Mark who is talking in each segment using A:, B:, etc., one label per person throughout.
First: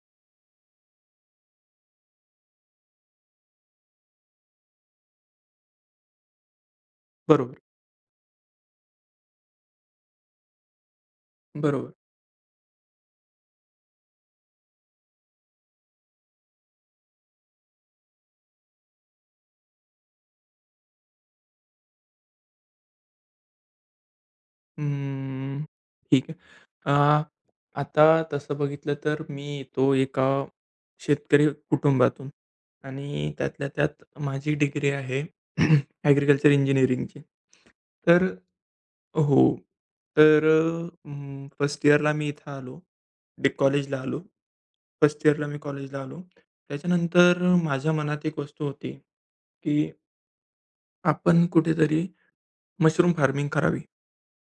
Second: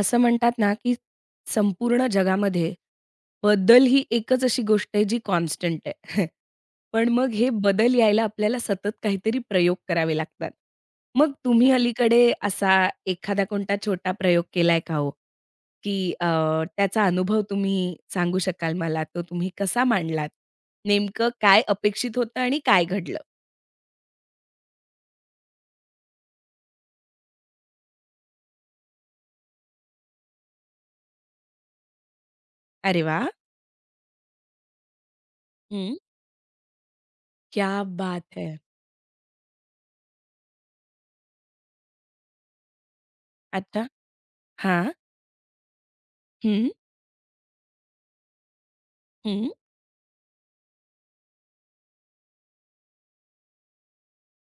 A: असं म्हणतात ना, की संपूर्ण जगामध्ये बदल ही एकच अशी गोष्ट आहे जी कॉन्स्टंट आहे. पण मग हे
B: बरोबर,
A: बदल यायला आपल्याला सतत काहीतरी प्रयोग करावे लागतात. मग तुम्ही
B: बरोबर.
A: अलीकडे असा एखादा कोणता छोटा प्रयोग केलाय का हो? की त्याचा अनुभव तुम्ही सांगू शकाल मला? तो तुम्ही कसा मांडलात? नेमकं काय अपेक्षित होतं आणि काय घडलं?
B: अं, ठीक आहे. अ, आता तसं बघितलं तर मी तो एका शेतकरी कुटुंबातून
A: अरे वाह!
B: आणि त्यातल्या त्यात माझी डिग्री आहे
A: हं.
B: ॲग्रीकल्चर इंजिनिअरिंगची.
A: क्या बात
B: तर
A: है!
B: हो, तर फर्स्ट इयरला मी इथं आलो, डे
A: अच्छा.
B: कॉलेजला आलो.
A: हां.
B: फर्स्ट इयरला मी कॉलेजला आलो.
A: हं.
B: त्याच्यानंतर माझ्या मनात एक वस्तू होती,
A: हं.
B: की आपण कुठेतरी मशरूम फार्मिंग करावी.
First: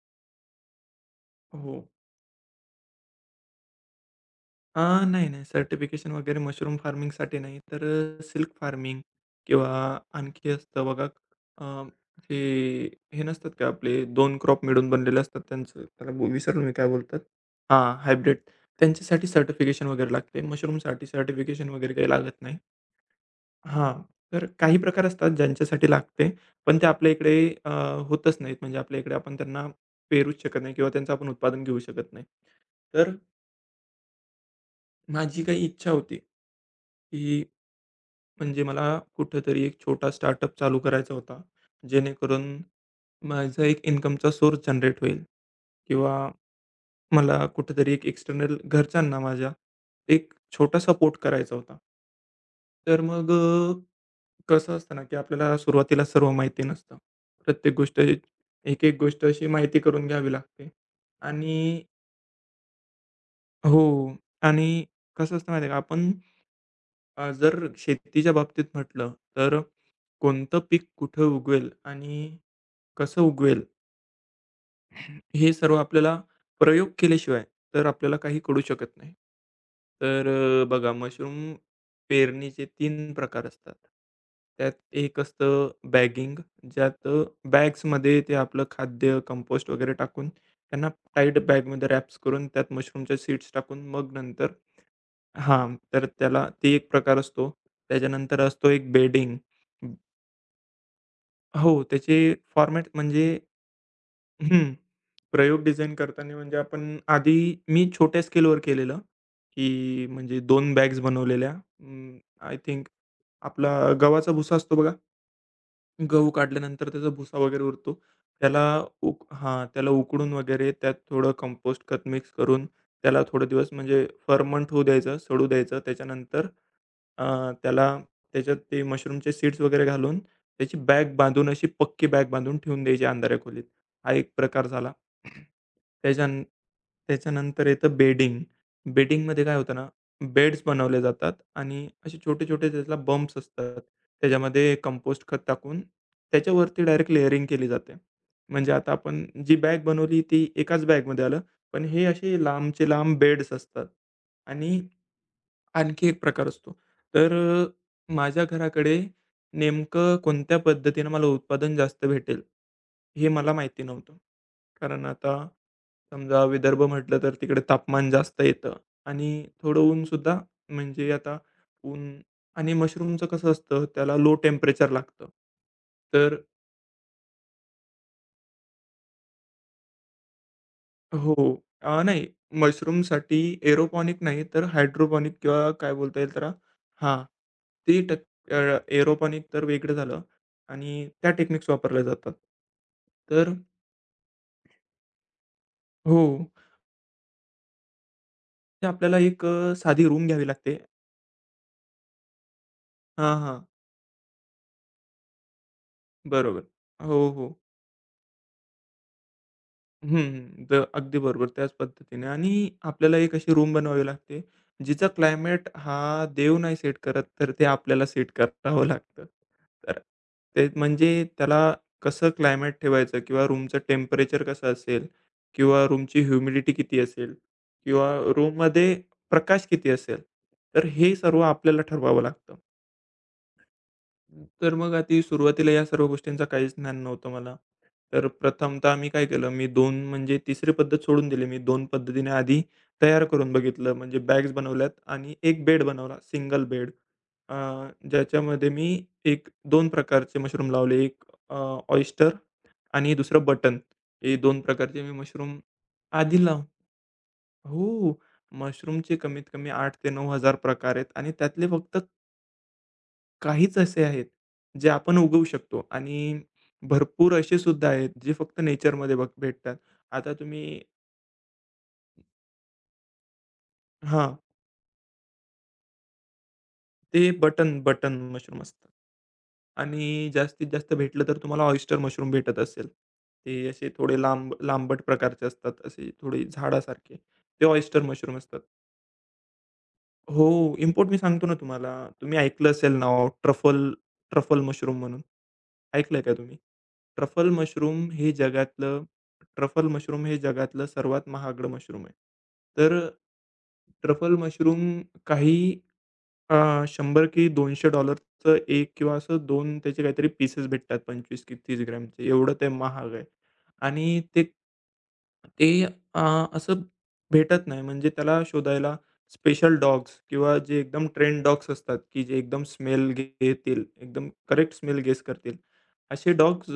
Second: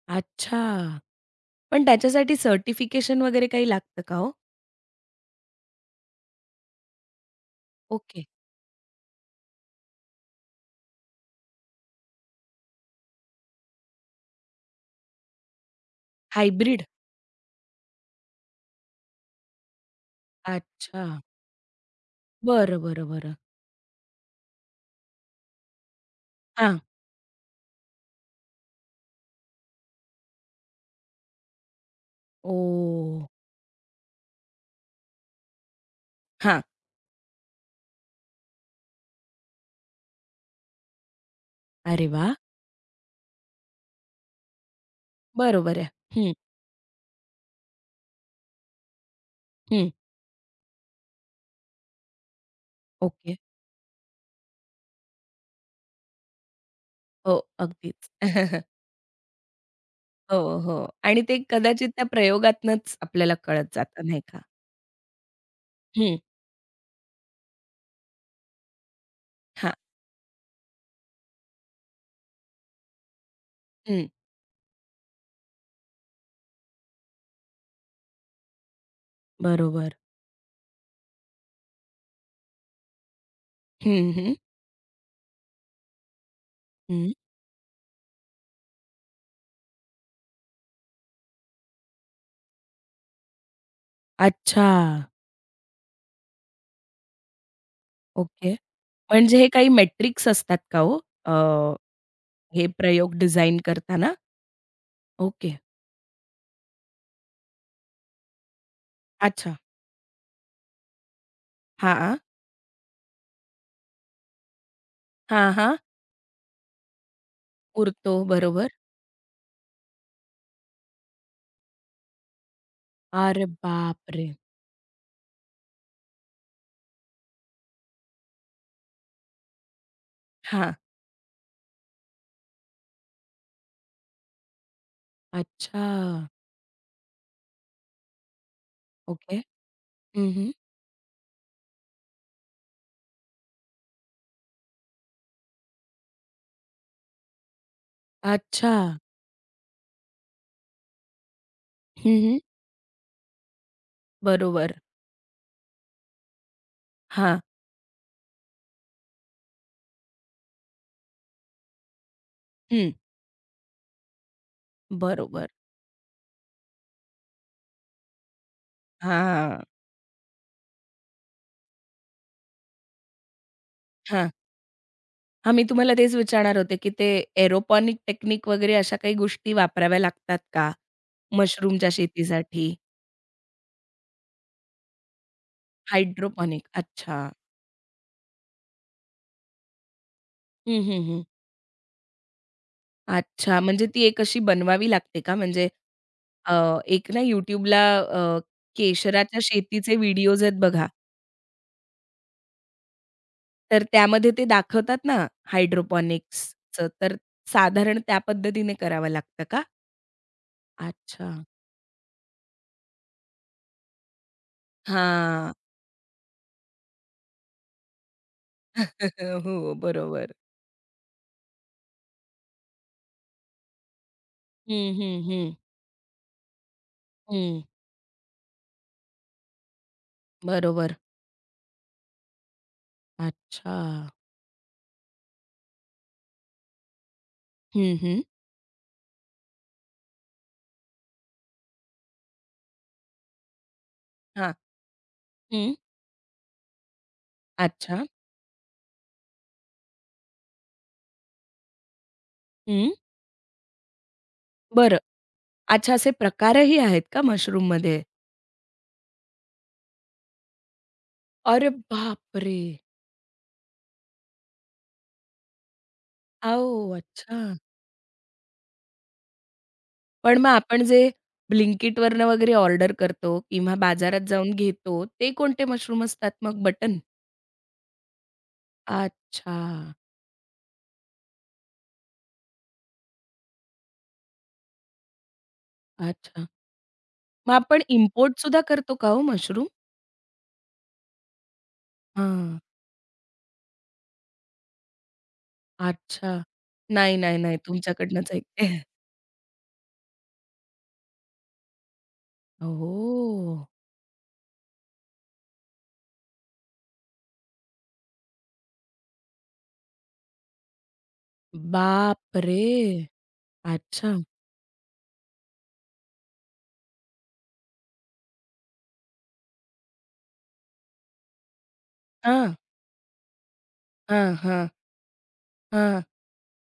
A: अच्छा.
B: हो.
A: पण त्याच्यासाठी सर्टिफिकेशन वगैरे काही लागतं का हो?
B: अ, नाही, नाही. सर्टिफिकेशन वगैरे मशरूम फार्मिंगसाठी नाही. तर
A: ओके.
B: सिल्क फार्मिंग किंवा आणखी असतं बघा, अ, हे हे नसतात का आपले 2 क्रॉप मिळून बनलेले असतात त्यांचं त्याला ब विसरलो मी
A: हायब्रिड?
B: काय बोलतात? हां, हायब्रिड. त्यांच्यासाठी सर्टिफिकेशन वगैरे लागते.
A: अच्छा.
B: मशरूमसाठी सर्टिफिकेशन वगैरे काही लागत नाही.
A: बरं, बरं, बरं.
B: हां, तर काही प्रकार असतात ज्यांच्यासाठी लागते.
A: हां.
B: पण ते आपल्या इकडे अ, होतच नाहीत. म्हणजे आपल्या इकडे आपण त्यांना पेरूच शकत नाही किंवा त्यांचं आपण उत्पादन घेऊ शकत नाही.
A: ओ,
B: तर माझी काही इच्छा होती,
A: हां.
B: की म्हणजे मला कुठेतरी एक छोटा स्टार्टअप चालू करायचा होता.
A: अरे वाह!
B: जेणेकरून माझा एक इन्कमचा सोर्स जनरेट होईल
A: बरोबर आहे.
B: किंवा
A: हं,
B: मला कुठेतरी एक एक्सटर्नल घरच्यांना माझ्या
A: हं.
B: एक छोटा सपोर्ट करायचा होता. तर मग
A: ओके.
B: कसं असतं ना, की आपल्याला सुरुवातीला सर्व माहिती नसतं.
A: हो,
B: प्रत्येक गोष्ट
A: अगदीच.
B: एक-एक गोष्ट अशी माहिती करून घ्यावी
A: हो,
B: लागते.
A: हो. आणि ते
B: आणि
A: कदाचित त्या प्रयोगातनंच आपल्याला कळत
B: हो,
A: जातं नाही का?
B: आणि कसं असतं माहिती आहे का आपण?
A: हं.
B: जर शेतीच्या बाबतीत म्हटलं तर
A: हां.
B: कोणतं पीक कुठं उगवेल आणि कसं उगवेल,
A: हं.
B: हे सर्व आपल्याला प्रयोग केल्याशिवाय तर आपल्याला काही कळू शकत नाही.
A: बरोबर.
B: तर बघा, मशरूम पेरणीचे तीन प्रकार असतात.
A: हं, हं.
B: त्यात एक असतं बॅगिंग, ज्यात
A: हं.
B: बॅग्समध्ये ते आपलं खाद्य, कंपोस्ट वगैरे टाकून त्यांना टाईट बॅगमध्ये रॅप्स करून त्यात मशरूमच्या सीड्स टाकून मग नंतर
A: अच्छा.
B: हां, तर त्याला ते एक प्रकार असतो. त्याच्यानंतर
A: ओके.
B: असतो एक बेडिंग.
A: म्हणजे हे काही मेट्रिक्स असतात का हो? अ,
B: हो, त्याचे
A: हे
B: फॉर्मॅट
A: प्रयोग
B: म्हणजे
A: डिझाइन करताना?
B: हं.
A: ओके.
B: प्रयोग डिझाईन करताना म्हणजे आपण आधी मी छोट्या स्केलवर केलेलं,
A: अच्छा.
B: की म्हणजे 2 बॅग्स बनवलेल्या.
A: हां.
B: अं, आय थिंक आपला गव्हाचा भुसा असतो बघा,
A: हां, हां.
B: गहू काढल्यानंतर त्याचा भुसा वगैरे उरतो.
A: उरतो.
B: त्याला
A: बरोबर.
B: उक हां, त्याला उकडून वगैरे त्यात थोडं कंपोस्ट खत मिक्स करून त्याला
A: अरे
B: थोडे दिवस म्हणजे
A: बापरे!
B: फर्मंट होऊ द्यायचं, सडू द्यायचं. त्याच्यानंतर अ, त्याला त्याच्यात ते मशरूमचे सीड्स वगैरे घालून
A: हां.
B: त्याची बॅग बांधून अशी पक्की बॅग बांधून ठेवून द्यायची अंधाऱ्या खोलीत. हा एक प्रकार झाला.
A: अच्छा.
B: त्याच्यान त्याच्यानंतर येतं बेडिंग.
A: ओके.
B: बेडिंगमध्ये काय होतं ना,
A: हं, हं.
B: बेड्स बनवले जातात आणि असे छोटे-छोटे त्याला बंप्स असतात. त्याच्यामध्ये कंपोस्ट खत टाकून त्याच्यावरती डायरेक्ट लेयरिंग केली जाते.
A: अच्छा.
B: म्हणजे आता आपण जी बॅग बनवली ती एकाच बॅगमध्ये आलं, पण हे
A: हं, हं.
B: असे लांबचे लांब बेड्स असतात.
A: बरोबर.
B: आणि आणखी एक प्रकार असतो. तर
A: हां.
B: अ, माझ्या घराकडे नेमकं कोणत्या पद्धतीनं मला उत्पादन जास्त भेटेल?
A: हं.
B: हे मला माहिती नव्हतं. कारण आता
A: बरोबर.
B: समजा विदर्भ म्हटलं तर तिकडे तापमान जास्त येतं आणि
A: हां.
B: थोडं ऊनसुद्धा म्हणजे आता ऊन आणि मशरूमचं कसं असतं, त्याला
A: हां.
B: लो टेम्परेचर लागतं.
A: हां, मी तुम्हाला तेच
B: तर
A: विचारणार होते, की ते एरोपॉनिक टेक्निक वगैरे अशा काही गोष्टी वापराव्या लागतात का?
B: हो.
A: मशरूमच्या
B: नाही,
A: शेतीसाठी?
B: मशरूमसाठी एरोपॉनिक नाही तर हायड्रोपॉनिक किंवा काय बोलता येईल त्याला.
A: हायड्रोपॉनिक.
B: हां,
A: अच्छा.
B: ते टक एरोपॉनिक तर वेगळं झालं
A: हं, हं,
B: आणि
A: हं.
B: त्या टेक्निक्स वापरल्या जातात. तर
A: अच्छा, म्हणजे ती एक अशी बनवावी लागते का? म्हणजे
B: हो,
A: अ, एक ना YouTubeला
B: ते आपल्याला
A: केशराच्या
B: एक
A: शेतीचे
B: साधी रूम
A: व्हिडिओज
B: घ्यावी
A: आहेत
B: लागते.
A: बघा,
B: हां, हां.
A: तर त्यामध्ये ते दाखवतात ना
B: बरोबर.
A: हायड्रोपॉनिक्सचं, तर
B: हो, हो.
A: साधारण त्या पद्धतीने करावं लागतं का?
B: हं, हं. अगदी
A: अच्छा.
B: बरोबर, त्याच पद्धतीने. आणि आपल्याला एक अशी रूम बनवावी लागते, जिचा
A: हां.
B: क्लायमेट हा देव नाही सेट करत, तर ते आपल्याला सेट करावं लागतं.
A: हो,
B: तर
A: बरोबर.
B: ते म्हणजे त्याला कसं क्लायमेट ठेवायचं किंवा रूमचं टेम्परेचर कसं
A: हं,
B: असेल
A: हं, हं.
B: किंवा रूमची ह्युमिडिटी किती असेल
A: हं.
B: किंवा रूममध्ये प्रकाश किती असेल, तर
A: बरोबर.
B: हे सर्व आपल्याला ठरवावं लागतं.
A: अच्छा.
B: तर मग आधी सुरुवातीला या सर्व गोष्टींचा काहीच ज्ञान नव्हतं मला.
A: हं, हं.
B: तर प्रथमतः मी काय केलं, मी दोन म्हणजे तिसरी पद्धत सोडून दिली. मी दोन पद्धतीने आधी तयार करून बघितलं. म्हणजे
A: हां.
B: बॅग्स बनवल्यात आणि एक
A: हं.
B: बेड बनवला, सिंगल बेड.
A: अच्छा.
B: ज्याच्यामध्ये मी 2 प्रकारचे मशरूम लावले. एक अ,
A: हं.
B: आणि दुसरं बटन. हे 2
A: बरं.
B: प्रकारचे मी मशरूम
A: अच्छा, असे
B: आधी लाव
A: प्रकारही आहेत का
B: हो.
A: मशरूममध्ये?
B: मशरूमचे कमीत कमी 8 ते 9,000 प्रकार आहेत आणि त्यातले
A: अरे
B: फक्त
A: बापरे!
B: काहीच असे आहेत, जे आपण उगवू शकतो आणि
A: आओ!
B: भरपूर
A: अच्छा.
B: असे सुद्धा आहेत, जे फक्त नेचरमध्ये भेटतात. आता
A: पण मग
B: तुम्ही
A: आपण जे Blinkitवरनं वगैरे ऑर्डर करतो किंवा बाजारात
B: हां,
A: जाऊन घेतो, ते कोणते मशरूम असतात मग बटन?
B: ते बटन, बटन मशरूम असतात
A: अच्छा,
B: आणि जास्तीत जास्त भेटलं तर तुम्हाला ऑयस्टर मशरूम भेटत असेल. ते असे थोडे लांब लांबट प्रकारचे असतात, असे थोडे
A: अच्छा.
B: झाडासारखे.
A: मग
B: ते
A: आपण
B: ऑयस्टर मशरूम
A: इम्पोर्ट सुद्धा
B: असतात.
A: करतो का हो मशरूम?
B: हो, इम्पोर्ट मी सांगतो ना तुम्हाला. तुम्ही
A: हां.
B: ऐकलं असेल नाव ट्रफल, ट्रफल मशरूम म्हणून. ऐकलंय
A: अच्छा.
B: का तुम्ही?
A: नाही, नाही,
B: ट्रफल
A: नाही.
B: मशरूम
A: तुमच्याकडनंच
B: हे
A: ऐकते.
B: जगातलं ट्रफल मशरूम हे जगातलं सर्वात महागडं मशरूम आहे. तर
A: ओह!
B: ट्रफल मशरूम काही 100 की $200चं एक किंवा असं 2 त्याचे काहीतरी पीसेस भेटतात 25 की 30 ग्रॅमचे. एवढं
A: बापरे!
B: ते महाग आहे.
A: अच्छा.
B: आणि ते ते अ, असं भेटत नाही. म्हणजे त्याला शोधायला स्पेशल डॉग्स किंवा जे एकदम ट्रेन्ड डॉग्स असतात, की जे
A: हां,
B: एकदम स्मेल घेतील, एकदम
A: हां, हां,
B: करेक्ट स्मेल गेस करतील.
A: हां.
B: असे डॉग्स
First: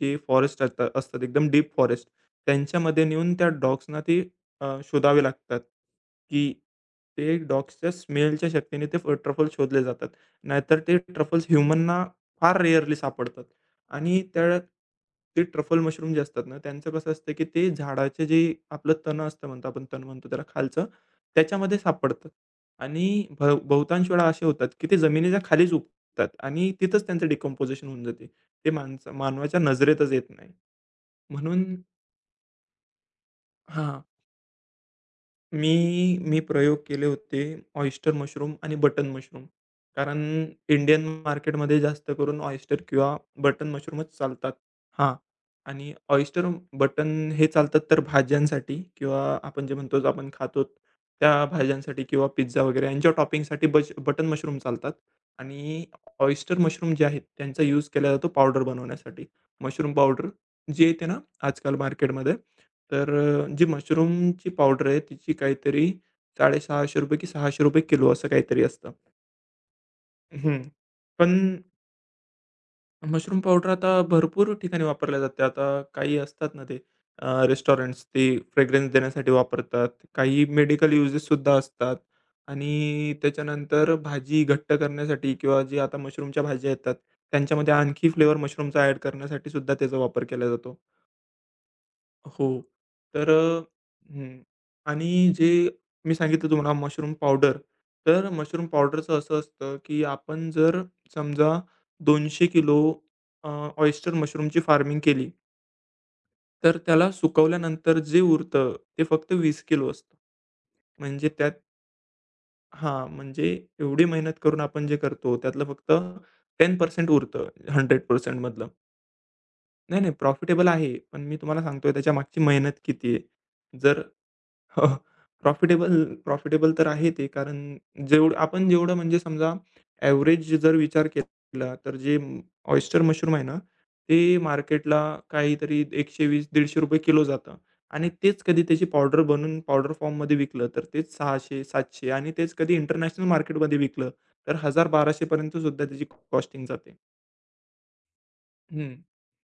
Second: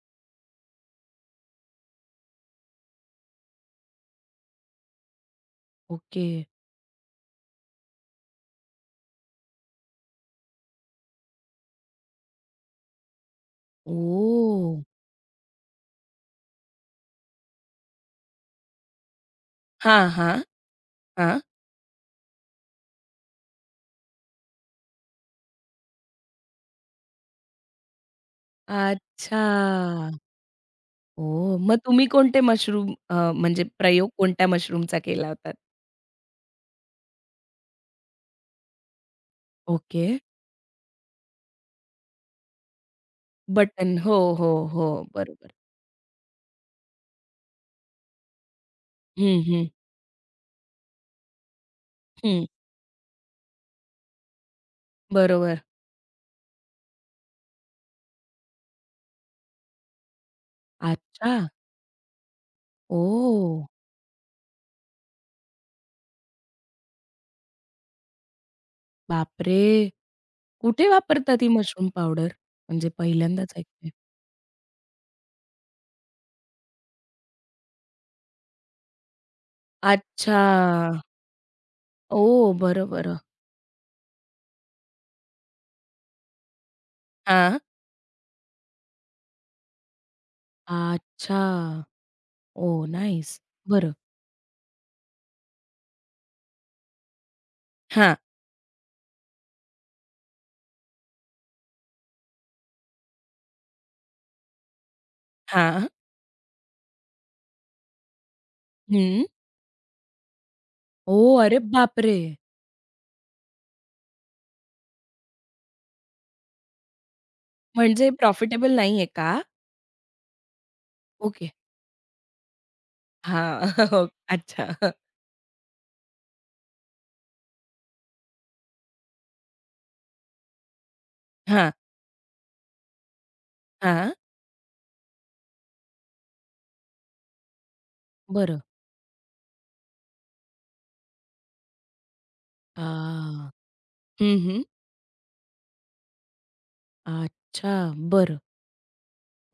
B: जे फॉरेस्ट असतात असतात एकदम डीप फॉरेस्ट, त्यांच्यामध्ये नेऊन त्या डॉग्सना ती शोधावे लागतात,
A: ओके.
B: की ते डॉग्सच्या स्मेलच्या शक्तीने ते ट्रफल शोधले जातात. नाहीतर ते ट्रफल्स ह्युमनना फार रेअरली सापडतात आणि
A: ओह!
B: ते ट्रफल मशरूम जे असतात ना, त्यांचं कसं असतं, की ते झाडाचे जे आपलं तण असतं म्हणतो, आपण
A: हां,
B: तण म्हणतो
A: हां,
B: त्याला खालचं,
A: हां.
B: त्याच्यामध्ये सापडतात आणि बहुतांश वेळा असे होतात, की ते जमिनीच्या खालीच उगतात आणि तिथंच त्यांचं डिकम्पोझिशन होऊन जाते. ते मानवाच्या नजरेतच
A: अच्छा.
B: येत नाही.
A: ओह!
B: म्हणून
A: मग तुम्ही कोणते मशरूम म्हणजे
B: हां.
A: प्रयोग कोणत्या मशरूमचा केला होता?
B: मी मी प्रयोग केले होते ऑयस्टर मशरूम आणि बटन मशरूम.
A: ओके.
B: कारण इंडियन मार्केटमध्ये जास्त करून ऑयस्टर किंवा बटन
A: बटन. हो,
B: मशरूमच
A: हो,
B: चालतात.
A: हो.
B: हां.
A: बरोबर.
B: आणि ऑयस्टर, बटन हे चालतात तर भाज्यांसाठी किंवा
A: हं,
B: आपण
A: हं.
B: जे म्हणतो जे आपण खातो त्या भाज्यांसाठी किंवा
A: हं.
B: पिझ्झा वगैरे यांच्या टॉपिंगसाठी बटन मशरूम चालतात.
A: बरोबर.
B: आणि ऑयस्टर मशरूम जे आहेत त्यांचा यूज केला जातो पावडर बनवण्यासाठी. मशरूम पावडर जी येते ना
A: अच्छा.
B: आजकाल मार्केटमध्ये, तर जी
A: ओह!
B: मशरूमची पावडर आहे तिची काहीतरी ₹650 की ₹600 किलो असं काहीतरी असतं.
A: बापरे!
B: हं.
A: कुठे
B: पण
A: वापरतात ही मशरूम पावडर? म्हणजे
B: मशरूम
A: पहिल्यांदाच
B: पावडर
A: ऐकते.
B: आता भरपूर ठिकाणी वापरल्या जाते. आता काही असतात ना ते रेस्टॉरंट्स ते फ्रेग्रन्स देण्यासाठी वापरतात.
A: अच्छा.
B: काही मेडिकल युजेस सुद्धा असतात
A: ओह! बरं,
B: आणि
A: बरं.
B: त्याच्यानंतर भाजी घट्ट करण्यासाठी किंवा जी आता मशरूमच्या भाज्या येतात
A: हां.
B: त्यांच्यामध्ये आणखी फ्लेवर मशरूमचा ॲड करण्यासाठी सुद्धा त्याचा वापर केला जातो.
A: अच्छा.
B: हो.
A: ओह!
B: तर
A: नाईस. बरं.
B: हं. आणि जे मी सांगितलं तुम्हाला मशरूम पावडर,
A: हां.
B: तर मशरूम पावडरचं असं असतं, की आपण जर समजा 200 किलो अ, ऑयस्टर मशरूमची फार्मिंग केली,
A: हां.
B: तर त्याला सुकवल्यानंतर जे उरतं ते
A: हं.
B: फक्त 20 किलो असतं. म्हणजे
A: ओह!
B: त्यात
A: अरे बापरे!
B: हां, म्हणजे एवढी मेहनत करून आपण जे करतो त्यातलं फक्त 10% उरतं
A: म्हणजे
B: 100% मधलं.
A: प्रॉफिटेबल नाहीये का?
B: नाही, नाही प्रॉफिटेबल आहे. पण मी
A: ओके.
B: तुम्हाला सांगतोय त्याच्या मागची मेहनत किती आहे.
A: हां.
B: जर
A: हो.
B: हो.
A: अच्छा.
B: प्रॉफिटेबल प्रॉफिटेबल तर आहे ते. कारण जेवढं म्हणजे समजा एव्हरेज जर विचार
A: हां.
B: केला, तर जे ऑयस्टर मशरूम आहे ना,
A: हां.
B: ते मार्केटला काहीतरी ₹120-150 किलो जातं आणि तेच
A: बरं.
B: कधी त्याची पावडर बनवून पावडर फॉर्ममध्ये विकलं, तर तेच 600-700 आणि तेच कधी इंटरनॅशनल
A: आ,
B: मार्केटमध्ये विकलं,
A: हं,
B: तर
A: हं.
B: 1000-1200 सुद्धा त्याची कॉस्टिंग जाते.
A: अच्छा. बरं.
B: हं.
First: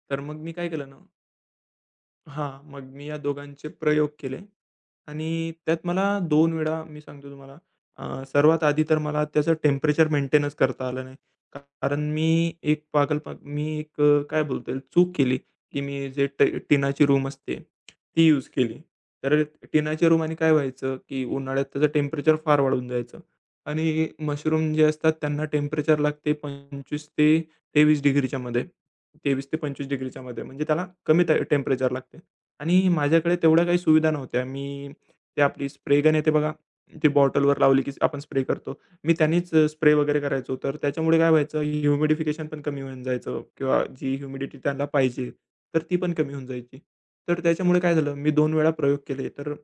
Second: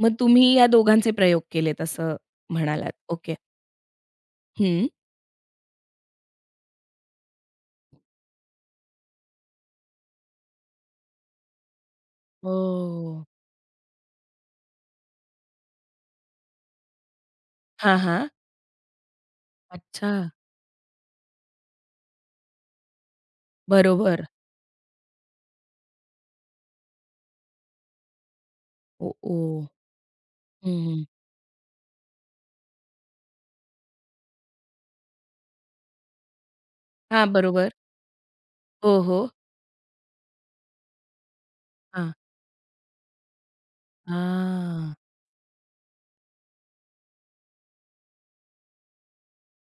A: मग
B: तर मग
A: तुम्ही
B: मी
A: या
B: काय केलं ना,
A: दोघांचे प्रयोग केलेत असं
B: हां, मग
A: म्हणालात.
B: मी या
A: ओके.
B: दोघांचे प्रयोग केले
A: हं.
B: आणि त्यात मला दोन वेळा मी सांगतो तुम्हाला, सर्वात आधी तर मला त्याचं टेम्परेचर मेंटेनच करता आलं नाही. कारण मी एक
A: ओह!
B: पागल मी एक काय बोलता येईल चूक केली, की मी जे ट टिनाची रूम असते,
A: हां,
B: ती
A: हां.
B: यूज केली. तर टिनाच्या
A: अच्छा.
B: रूमाने काय व्हायचं, की उन्हाळ्यात त्याचं टेम्परेचर फार वाढून जायचं आणि
A: बरोबर.
B: मशरूम जे असतात त्यांना टेम्परेचर लागते 25 ते 23 डिग्रीच्या मध्ये.
A: ओ, ओ.
B: 23 ते 25 डिग्रीच्या मध्ये म्हणजे त्याला
A: हं.
B: कमी टेम्परेचर लागते आणि माझ्याकडे तेवढ्या काही सुविधा नव्हत्या. मी ते आपली स्प्रे गन येते बघा, ती
A: हां,
B: बॉटलवर
A: बरोबर.
B: लावली की आपण स्प्रे करतो.
A: हो,
B: मी
A: हो.
B: त्यानीच स्प्रे वगैरे करायचो. तर त्याच्यामुळे काय व्हायचं,
A: हां.
B: ह्युमिडिफिकेशन पण कमी होऊन जायचं किंवा जी ह्युमिडिटी त्यांना
A: हां.
B: पाहिजे, तर ती पण कमी होऊन जायची. तर त्याच्यामुळे काय झालं, मी 2 वेळा प्रयोग केले. तर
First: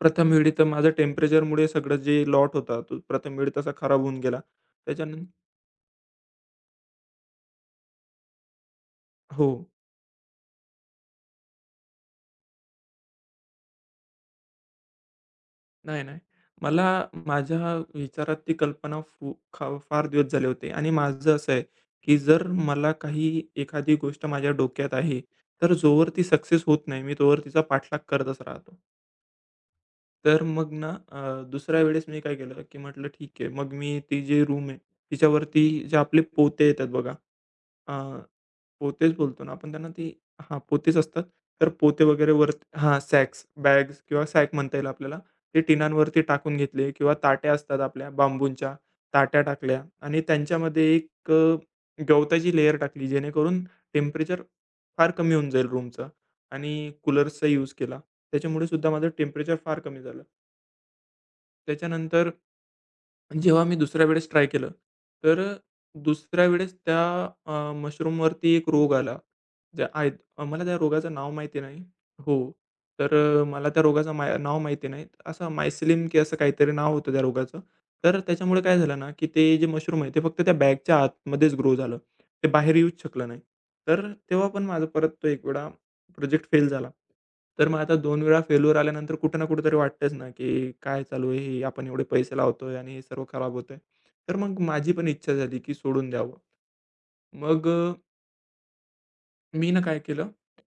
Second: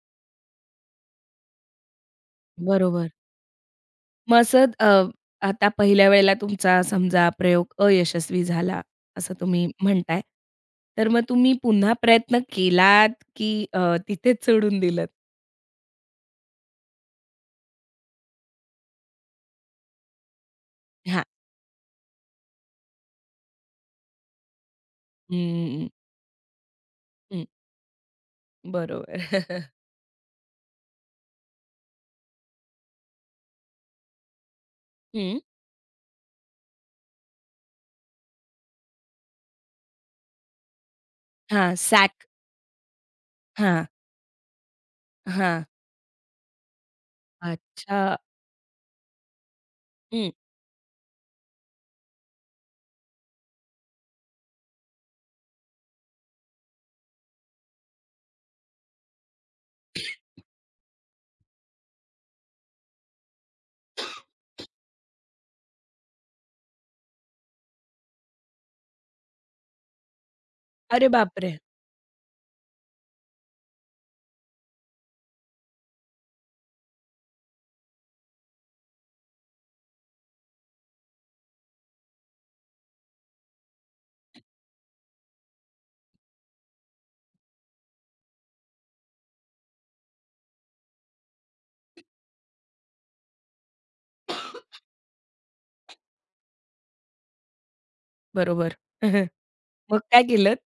B: प्रथम वेळी तर माझं टेम्परेचरमुळे सगळं जे लॉट होता, तो
A: बरोबर.
B: प्रथम वेळी तसा खराब होऊन
A: मग
B: गेला.
A: असं
B: त्याच्यानं
A: आता पहिल्या वेळेला तुमचा समजा प्रयोग अयशस्वी झाला, असं
B: हो.
A: तुम्ही म्हणताय. तर मग तुम्ही पुन्हा प्रयत्न केलात, की तिथेच सोडून दिलत?
B: नाही, नाही. मला माझ्या विचारात ती कल्पना फू खा फार दिवस झाले होते आणि
A: हां.
B: माझं असं आहे, की जर मला काही एखादी गोष्ट माझ्या डोक्यात आहे, तर
A: हं,
B: जोवर ती सक्सेस होत नाही, मी तोवर
A: हं.
B: तिचा पाठलाग करतच राहतो.
A: बरोबर.
B: तर मग ना दुसऱ्या वेळेस मी काय केलं, की म्हटलं ठीक आहे. मग मी ती जी रूम आहे,
A: हं.
B: तिच्यावरती जे आपले पोते येतात बघा, अ, पोतेच बोलतो ना आपण त्यांना ते हां, पोतेच असतात. तर
A: हां,
B: पोते
A: सॅक.
B: वगैरे वर हां, सॅक्स,
A: हां,
B: बॅग्स किंवा सॅक म्हणता येईल आपल्याला. ते
A: हां.
B: टिनांवरती टाकून घेतले किंवा ताट्या असतात
A: अच्छा.
B: आपल्या बांबूंच्या, ताट्या टाकल्या आणि
A: हं.
B: त्यांच्यामध्ये एक गवताची लेयर टाकली, जेणेकरून टेम्परेचर फार कमी होऊन जाईल रूमचं, आणि कूलर्सचा यूज केला. त्याच्यामुळे सुद्धा माझं टेम्परेचर फार कमी झालं. त्याच्यानंतर, आणि जेव्हा मी दुसऱ्या वेळेस ट्राय केलं, तर दुसऱ्या वेळेस त्या मशरूमवरती एक रोग आला. जे आहेत मला त्या
A: अरे
B: रोगाचं नाव
A: बापरे!
B: माहिती नाही. हो. तर मला त्या रोगाचं नाव माहिती नाही. असं मायसिलिम की असं काहीतरी नाव होतं त्या रोगाचं. तर त्याच्यामुळे काय झालं ना, की ते जे मशरूम आहे, ते फक्त त्या बॅगच्या आतमध्येच ग्रो झालं. ते बाहेर येऊच शकलं नाही. तर तेव्हा पण माझं परत तो एक वेळा प्रोजेक्ट फेल झाला. तर मग आता 2 वेळा फेल्युअर आल्यानंतर कुठे ना कुठेतरी वाटतंच ना, की काय चालू आहे हे? आपण एवढे पैसे लावतोय आणि हे सर्व खराब होतंय. तर मग माझी पण इच्छा झाली, की सोडून द्यावं. मग
A: बरोबर.
B: मी ना काय
A: मग काय
B: केलं,
A: केलत?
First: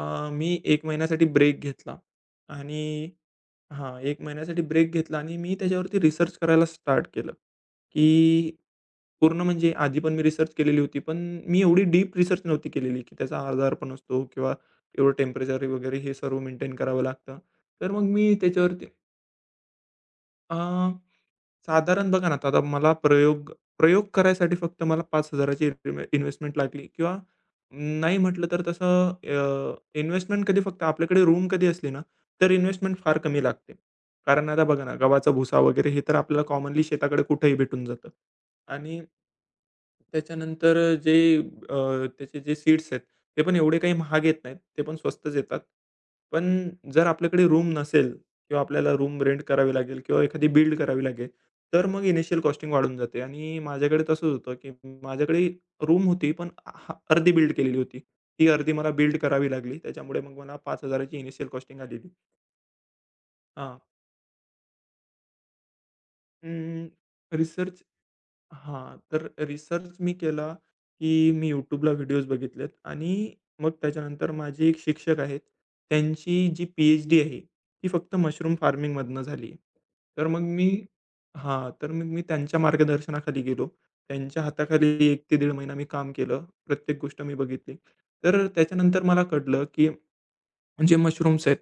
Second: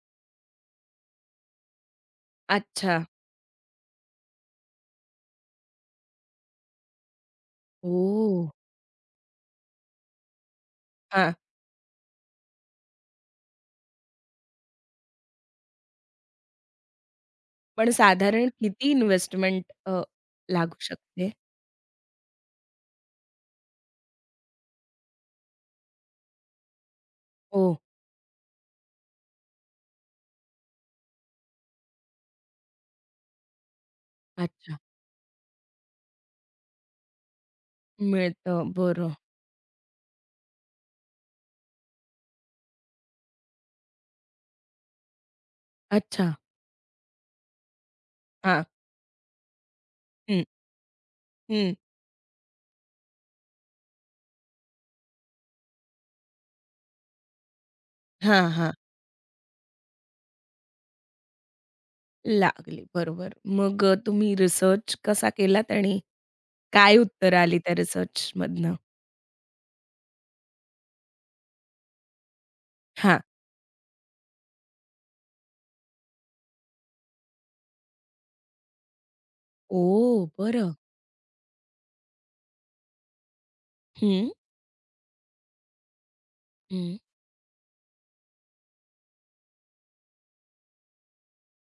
B: मी एक महिन्यासाठी ब्रेक घेतला आणि
A: अच्छा.
B: हां, 1 महिन्यासाठी ब्रेक घेतला आणि मी त्याच्यावरती रिसर्च करायला स्टार्ट केलं,
A: ओह!
B: की पूर्ण म्हणजे आधी पण मी रिसर्च केलेली होती, पण
A: हां.
B: मी एवढी डीप रिसर्च नव्हती केलेली, की त्याचा आजारपण असतो किंवा एवढं टेम्परेचर वगैरे हे सर्व मेंटेन करावं लागतं.
A: पण
B: तर मग मी
A: साधारण
B: त्याच्यावरती
A: किती इन्व्हेस्टमेंट
B: अ,
A: लागू शकते?
B: साधारण बघा ना, आता मला प्रयोग प्रयोग करायसाठी फक्त मला 5,000 ची इन्व्हेस्टमेंट लागली किंवा
A: ओह!
B: नाही म्हटलं तर तसं इन्व्हेस्टमेंट, कधी फक्त आपल्याकडे रूम कधी असली ना, तर इन्व्हेस्टमेंट फार कमी लागते. कारण आता
A: अच्छा.
B: बघा ना, गव्हाचा भुसा वगैरे हे तर आपल्याला कॉमनली शेताकडे कुठेही भेटून जातं.
A: मिळतं.
B: आणि
A: बरं.
B: त्याच्यानंतर जे अ, त्याचे जे सीट्स आहेत, ते पण एवढे काही महाग येत नाहीत. ते पण स्वस्तच येतात.
A: अच्छा.
B: पण जर आपल्याकडे रूम नसेल किंवा
A: हां.
B: आपल्याला रूम रेंट करावी लागेल किंवा
A: हं,
B: एखादी बिल्ड करावी लागेल,
A: हं.
B: तर मग इनिशियल कॉस्टिंग वाढून जाते आणि माझ्याकडे तसंच होतं, की माझ्याकडे रूम होती, पण हां, अर्धी बिल्ड केलेली होती. ती
A: हां, हां.
B: अर्धी मला बिल्ड करावी लागली. त्याच्यामुळे मग मला 5,000 ची इनिशियल कॉस्टिंग आलेली.
A: लागली. बरोबर.
B: हां.
A: मग तुम्ही रिसर्च कसा केलात आणि काय उत्तरं आली त्या
B: रिसर्च
A: रिसर्चमधनं?
B: हां, तर रिसर्च मी केला, की मी YouTubeला व्हिडिओज बघितलेत आणि
A: हां.
B: मग त्याच्यानंतर माझे एक शिक्षक आहेत. त्यांची जी पी-एच-डी आहे, ती फक्त मशरूम फार्मिंगमधनं झाली आहे. तर
A: ओह!
B: मग मी
A: बरं.
B: हां, तर मग मी त्यांच्या मार्गदर्शनाखाली गेलो.
A: हं.
B: त्यांच्या हाताखाली 1 ते दीड महिना मी काम केलं.
A: हं.
B: प्रत्येक गोष्ट मी बघितली. तर त्याच्यानंतर मला कळलं, की जे मशरूम्स आहेत,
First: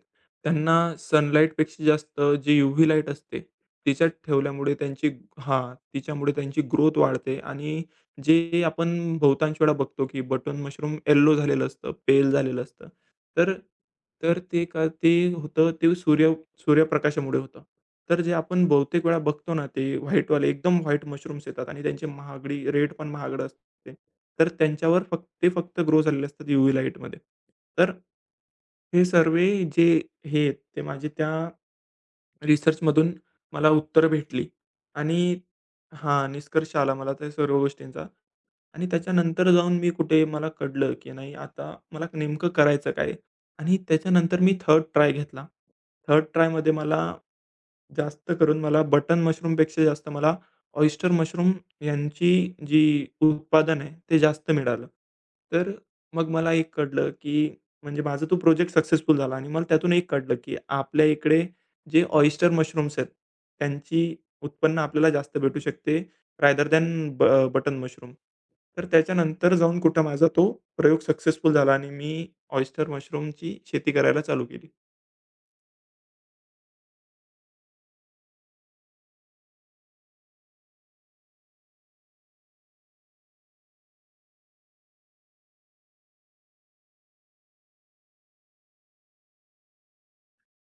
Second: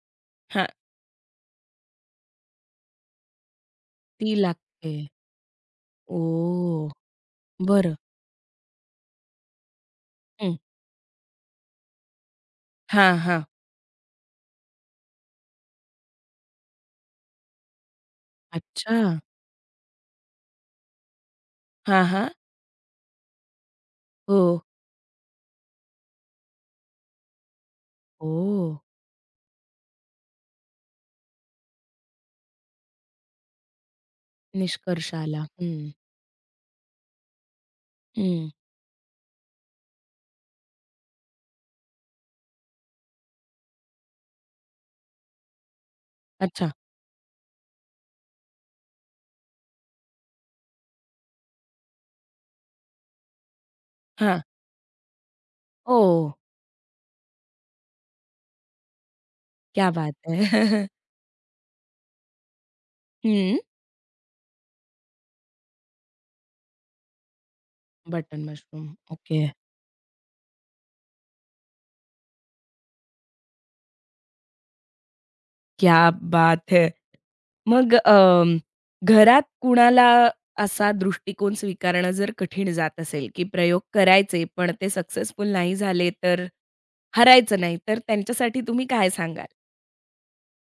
A: हां.
B: त्यांना सनलाईटपेक्षा जास्त जी यूव्ही लाईट असते, तिच्यात
A: ती
B: ठेवल्यामुळे
A: लागते.
B: त्यांची हां, तिच्यामुळे त्यांची
A: ओ,
B: ग्रोथ वाढते आणि
A: बरं.
B: जे आपण बहुतांश वेळा बघतो, की
A: हं.
B: बटन मशरूम येलो झालेलं असतं, पेल झालेलं असतं.
A: हां, हां.
B: तर तर ते का, ते होतं ते सूर्य सूर्यप्रकाशामुळे होतं. तर जे आपण
A: अच्छा.
B: बहुतेक वेळा बघतो ना, ते व्हाईटवाले एकदम व्हाईट मशरूम्स येतात आणि
A: हां,
B: त्यांची
A: हां.
B: महागडी रेट पण महागडं असते.
A: हो.
B: तर त्यांच्यावर फक्त ग्रो झालेले असतात यूव्ही लाईटमध्ये. तर
A: ओह!
B: हे सर्व जे हे आहेत, ते माझे त्या रिसर्चमधून मला उत्तरं भेटली
A: निष्कर्ष
B: आणि
A: आला. हं.
B: हां, निष्कर्ष आला मला त्या सर्व गोष्टींचा.
A: हं.
B: आणि त्याच्यानंतर जाऊन मी कुठे मला कळलं, की नाही आता मला नेमकं करायचं काय? आणि त्याच्यानंतर मी थर्ड ट्राय घेतला. थर्ड
A: अच्छा.
B: ट्रायमध्ये मला जास्त करून मला बटन मशरूमपेक्षा जास्त मला ऑयस्टर मशरूम यांची जी उत्पादन आहे, ते
A: हां.
B: जास्त मिळालं. तर
A: ओह!
B: मग मला एक कळलं, की म्हणजे माझा तो प्रोजेक्ट सक्सेसफुल झाला आणि मला
A: क्या
B: त्यातून एक
A: बात
B: कळलं,
A: है!
B: की आपल्या इकडे जे ऑयस्टर मशरूम्स आहेत,
A: हं.
B: त्यांची उत्पन्न आपल्याला जास्त भेटू शकते रादर दॅन ब बटन मशरूम.
A: Button mushroom.
B: तर
A: ओके.
B: त्याच्यानंतर जाऊन कुठं माझा तो प्रयोग सक्सेसफुल झाला आणि मी ऑयस्टर मशरूमची शेती करायला चालू केली.
A: क्या बात है! मग अं, घरात कुणाला असा दृष्टिकोन स्वीकारणं जर कठीण जात असेल, की प्रयोग करायचे पण ते सक्सेसफुल नाही झाले तर हरायचं नाही, तर त्यांच्यासाठी तुम्ही काय सांगाल?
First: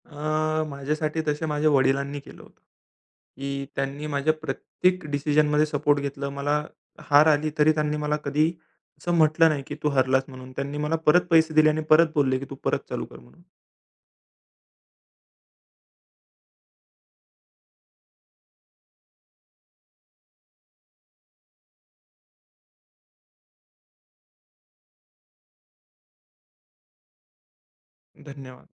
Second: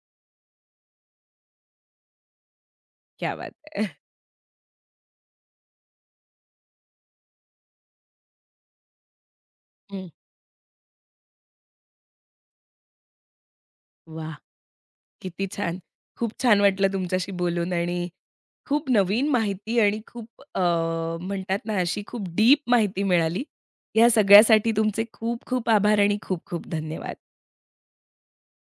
B: माझ्यासाठी तसे माझ्या वडिलांनी केलं होतं,
A: क्या बात
B: की
A: है!
B: त्यांनी माझ्या प्रत्येक डिसिजनमध्ये सपोर्ट घेतलं. मला हार आली तरी त्यांनी मला कधी असं म्हटलं नाही, की "तू
A: हं.
B: हरलास" म्हणून. त्यांनी मला परत पैसे दिले आणि परत बोलले, की "तू परत चालू कर" म्हणून.
A: वाह! किती छान. खूप छान वाटलं तुमच्याशी बोलून आणि खूप नवीन माहिती आणि खूप म्हणतात ना अशी खूप डीप माहिती मिळाली. या सगळ्यासाठी तुमचे खूप खूप आभार आणि खूप खूप धन्यवाद.
B: धन्यवाद.